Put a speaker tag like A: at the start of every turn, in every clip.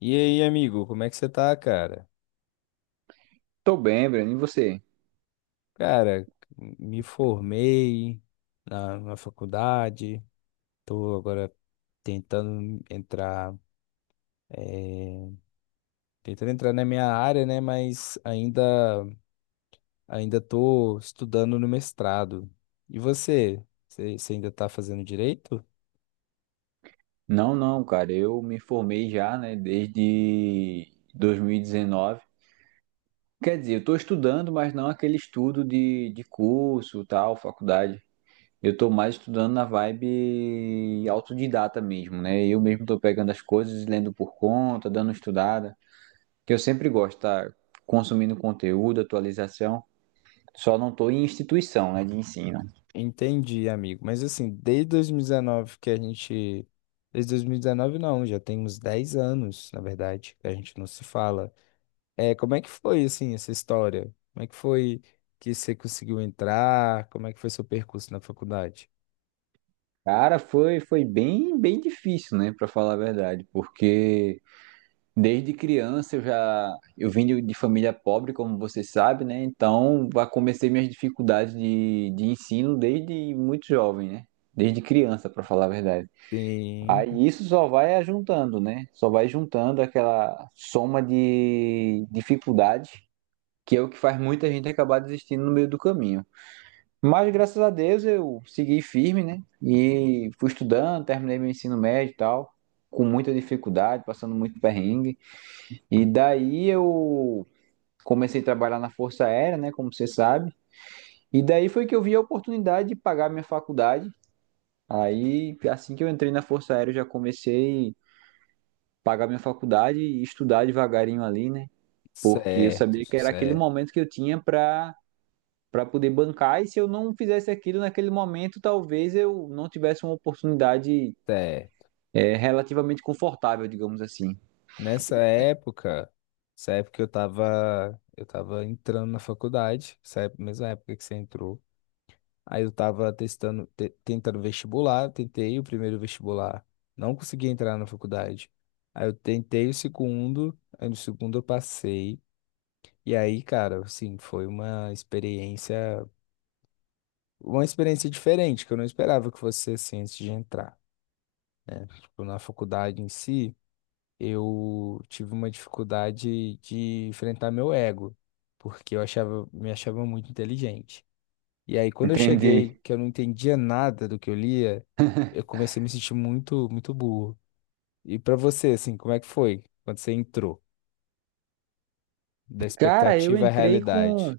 A: E aí, amigo, como é que você tá, cara?
B: Tô bem, Breno, e você?
A: Cara, me formei na faculdade, tô agora tentando entrar, eh, tentando entrar na minha área, né? Mas ainda tô estudando no mestrado. E você? Você ainda tá fazendo direito?
B: Não, não, cara, eu me formei já, né, desde 2019. Quer dizer, eu tô estudando, mas não aquele estudo de, curso, tal, faculdade. Eu tô mais estudando na vibe autodidata mesmo, né? Eu mesmo tô pegando as coisas, lendo por conta, dando estudada, que eu sempre gosto, tá? Consumindo conteúdo, atualização. Só não tô em instituição, né, de ensino.
A: Entendi, amigo. Mas assim, desde 2019 que a gente. Desde 2019, não, já tem uns 10 anos, na verdade, que a gente não se fala. É, como é que foi, assim, essa história? Como é que foi que você conseguiu entrar? Como é que foi seu percurso na faculdade?
B: Cara, foi bem, bem difícil, né, pra falar a verdade, porque desde criança eu já eu vim de, família pobre, como você sabe, né? Então, já comecei minhas dificuldades de, ensino desde muito jovem, né? Desde criança, para falar a verdade.
A: Sim,
B: Aí isso só vai juntando, né? Só vai juntando aquela soma de dificuldades, que é o que faz muita gente acabar desistindo no meio do caminho. Mas graças a Deus eu segui firme, né? E fui estudando, terminei meu ensino médio e tal, com muita dificuldade, passando muito perrengue. E daí eu comecei a trabalhar na Força Aérea, né, como você sabe. E daí foi que eu vi a oportunidade de pagar minha faculdade. Aí, assim que eu entrei na Força Aérea, eu já comecei a pagar minha faculdade e estudar devagarinho ali, né? Porque eu
A: certo,
B: sabia que era aquele
A: certo,
B: momento que eu tinha para poder bancar, e se eu não fizesse aquilo naquele momento, talvez eu não tivesse uma oportunidade
A: certo.
B: é, relativamente confortável, digamos assim.
A: Nessa época, essa época eu tava entrando na faculdade, mesma época que você entrou. Aí eu tava tentando vestibular, tentei o primeiro vestibular, não consegui entrar na faculdade. Aí eu tentei o segundo, aí no segundo eu passei. E aí, cara, assim, foi uma experiência diferente, que eu não esperava que fosse assim antes de entrar. Tipo, na faculdade em si, eu tive uma dificuldade de enfrentar meu ego, porque me achava muito inteligente. E aí, quando eu cheguei,
B: Entendi.
A: que eu não entendia nada do que eu lia, eu comecei a me sentir muito burro. E pra você, assim, como é que foi quando você entrou? Da
B: Cara, eu
A: expectativa à
B: entrei com
A: realidade.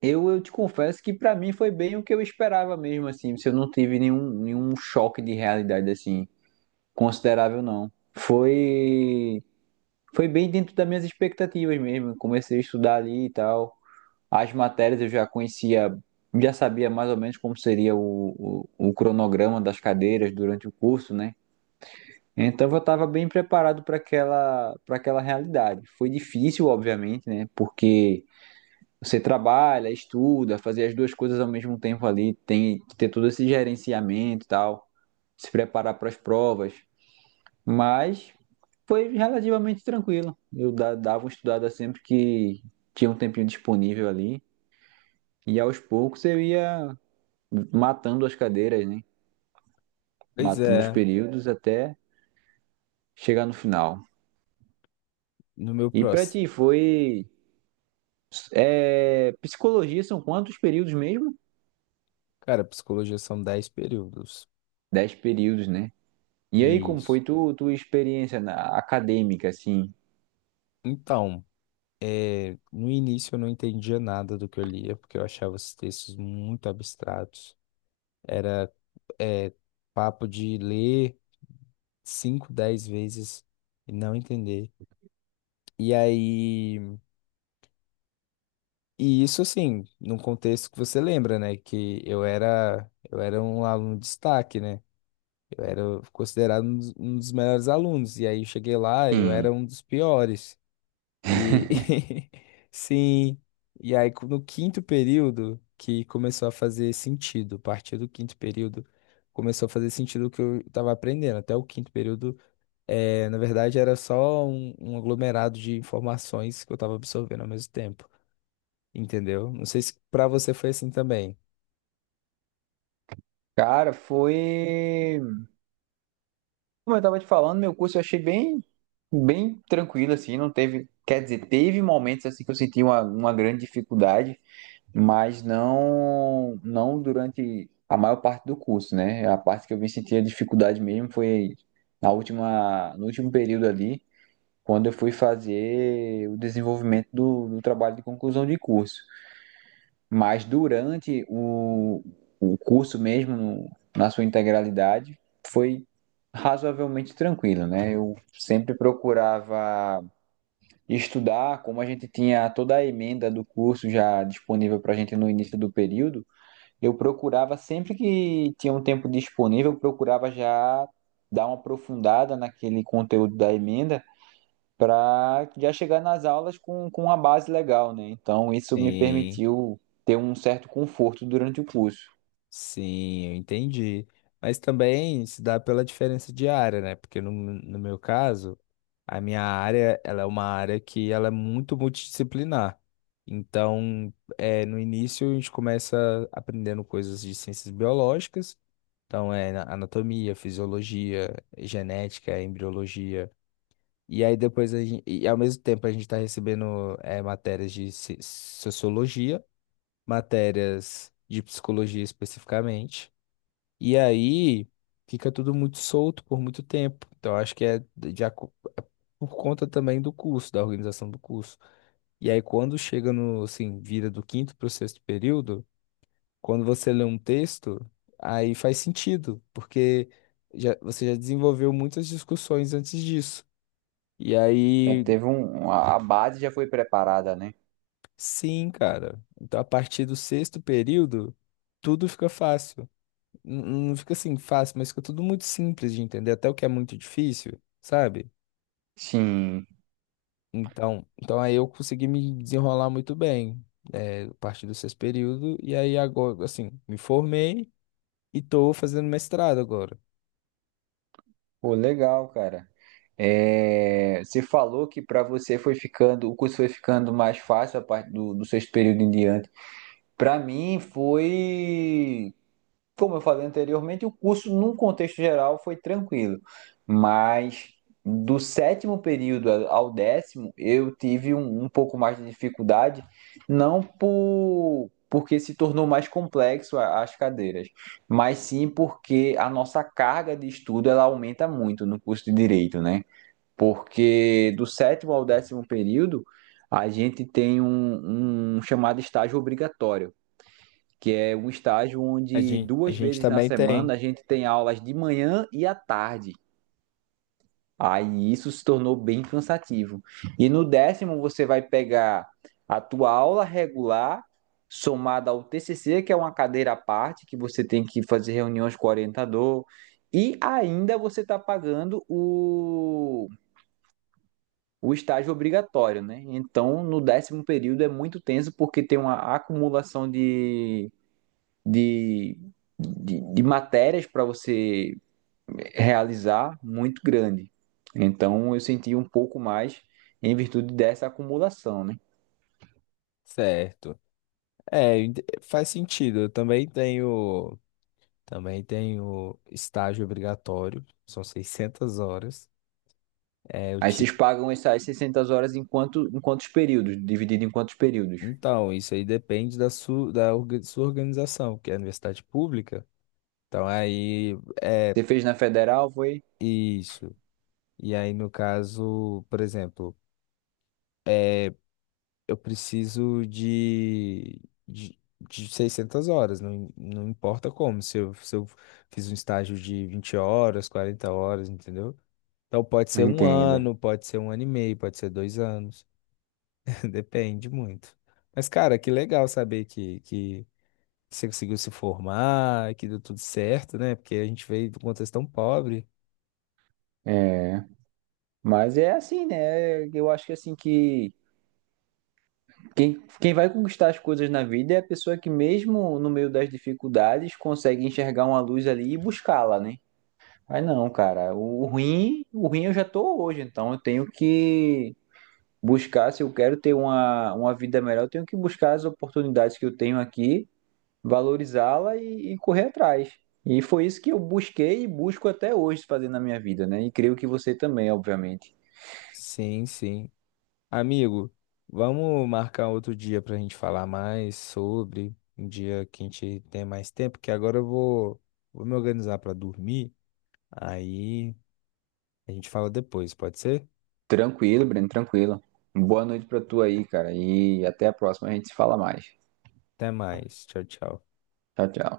B: eu, te confesso que pra mim foi bem o que eu esperava mesmo, assim, se eu não tive nenhum, choque de realidade, assim, considerável, não. Foi, foi bem dentro das minhas expectativas mesmo, comecei a estudar ali e tal, as matérias eu já conhecia, já sabia mais ou menos como seria o, cronograma das cadeiras durante o curso, né? Então eu estava bem preparado para aquela realidade. Foi difícil, obviamente, né? Porque você trabalha, estuda, fazer as duas coisas ao mesmo tempo ali, tem que ter todo esse gerenciamento e tal, se preparar para as provas. Mas foi relativamente tranquilo. Eu dava uma estudada sempre que tinha um tempinho disponível ali, e aos poucos eu ia matando as cadeiras, né?
A: Pois
B: Matando os
A: é,
B: períodos até chegar no final.
A: no meu
B: E para
A: próximo.
B: ti foi é, psicologia são quantos períodos mesmo?
A: Cara, psicologia são 10 períodos.
B: Dez períodos, né? E aí, como
A: Isso.
B: foi tu, tua experiência na acadêmica, assim?
A: Então, no início eu não entendia nada do que eu lia, porque eu achava os textos muito abstratos. Era, é, papo de ler 5, 10 vezes e não entender. E aí, e isso assim, num contexto que você lembra, né? Que eu era um aluno de destaque, né? Eu era considerado um dos melhores alunos. E aí eu cheguei lá, eu era
B: Sim.
A: um dos piores. E sim, e aí no quinto período que começou a fazer sentido, a partir do quinto período começou a fazer sentido o que eu estava aprendendo. Até o quinto período, na verdade, era só um aglomerado de informações que eu estava absorvendo ao mesmo tempo, entendeu? Não sei se para você foi assim também.
B: Cara, foi. Como eu tava te falando, meu curso eu achei bem tranquilo, assim, não teve. Quer dizer, teve momentos assim que eu senti uma, grande dificuldade, mas não, não durante a maior parte do curso, né? A parte que eu vim sentir a dificuldade mesmo foi na última, no último período ali, quando eu fui fazer o desenvolvimento do, trabalho de conclusão de curso. Mas durante o curso mesmo, na sua integralidade, foi razoavelmente tranquilo, né? Eu sempre procurava estudar, como a gente tinha toda a emenda do curso já disponível para a gente no início do período, eu procurava sempre que tinha um tempo disponível, eu procurava já dar uma aprofundada naquele conteúdo da emenda para já chegar nas aulas com uma base legal, né? Então, isso me
A: Sim.
B: permitiu ter um certo conforto durante o curso.
A: Sim, eu entendi. Mas também se dá pela diferença de área, né? Porque no meu caso, a minha área, ela é uma área que ela é muito multidisciplinar. Então, é, no início a gente começa aprendendo coisas de ciências biológicas, então é anatomia, fisiologia, genética, embriologia. E aí depois a gente, e ao mesmo tempo a gente está recebendo é, matérias de sociologia, matérias de psicologia especificamente. E aí fica tudo muito solto por muito tempo. Então acho que é por conta também do curso, da organização do curso. E aí quando chega no, assim, vira do quinto para o sexto período, quando você lê um texto, aí faz sentido, porque já, você já desenvolveu muitas discussões antes disso. E
B: Já
A: aí,
B: teve um, a base já foi preparada, né?
A: sim, cara. Então a partir do sexto período, tudo fica fácil. N- Não fica assim fácil, mas fica tudo muito simples de entender, até o que é muito difícil, sabe?
B: Sim.
A: Então, então aí eu consegui me desenrolar muito bem, a partir do sexto período, e aí agora, assim, me formei e tô fazendo mestrado agora.
B: Pô, legal, cara. É, você falou que para você foi ficando, o curso foi ficando mais fácil a partir do, sexto período em diante. Para mim foi como eu falei anteriormente, o curso, num contexto geral, foi tranquilo. Mas do sétimo período ao décimo, eu tive um, um pouco mais de dificuldade, porque se tornou mais complexo as cadeiras, mas sim porque a nossa carga de estudo ela aumenta muito no curso de direito, né? Porque do sétimo ao décimo período, a gente tem um chamado estágio obrigatório, que é um estágio
A: A
B: onde
A: gente, a
B: duas
A: gente
B: vezes na
A: também
B: semana
A: tem,
B: a gente tem aulas de manhã e à tarde. Aí isso se tornou bem cansativo. E no décimo você vai pegar a tua aula regular somada ao TCC, que é uma cadeira à parte, que você tem que fazer reuniões com o orientador, e ainda você está pagando o estágio obrigatório, né? Então, no décimo período é muito tenso porque tem uma acumulação de, de matérias para você realizar muito grande. Então eu senti um pouco mais em virtude dessa acumulação, né?
A: certo. É, faz sentido, também tenho estágio obrigatório, são 600 horas. É, eu
B: Aí vocês
A: tive.
B: pagam essas 600 horas em, quanto, em quantos períodos? Dividido em quantos períodos?
A: Então, isso aí depende da sua organização, que é a universidade pública. Então, aí, é
B: Você fez na federal, foi?
A: isso. E aí, no caso, por exemplo, eu preciso de 600 horas, não importa como, se eu fiz um estágio de 20 horas, 40 horas, entendeu? Então, pode ser um
B: Entendo.
A: ano, pode ser um ano e meio, pode ser dois anos, depende muito. Mas, cara, que legal saber que você conseguiu se formar, que deu tudo certo, né? Porque a gente veio de um contexto tão pobre.
B: É, mas é assim, né? Eu acho que assim que quem, quem vai conquistar as coisas na vida é a pessoa que mesmo no meio das dificuldades consegue enxergar uma luz ali e buscá-la, né? Mas não, cara. O ruim eu já tô hoje, então eu tenho que buscar, se eu quero ter uma vida melhor, eu tenho que buscar as oportunidades que eu tenho aqui, valorizá-la e correr atrás. E foi isso que eu busquei e busco até hoje fazer na minha vida, né? E creio que você também, obviamente.
A: Sim, sim. Amigo, vamos marcar outro dia para a gente falar mais sobre, um dia que a gente tem mais tempo, que agora vou me organizar para dormir, aí a gente fala depois, pode ser?
B: Tranquilo, Breno, tranquilo. Boa noite pra tu aí, cara. E até a próxima, a gente se fala mais.
A: Até mais, tchau, tchau.
B: Tchau, tchau.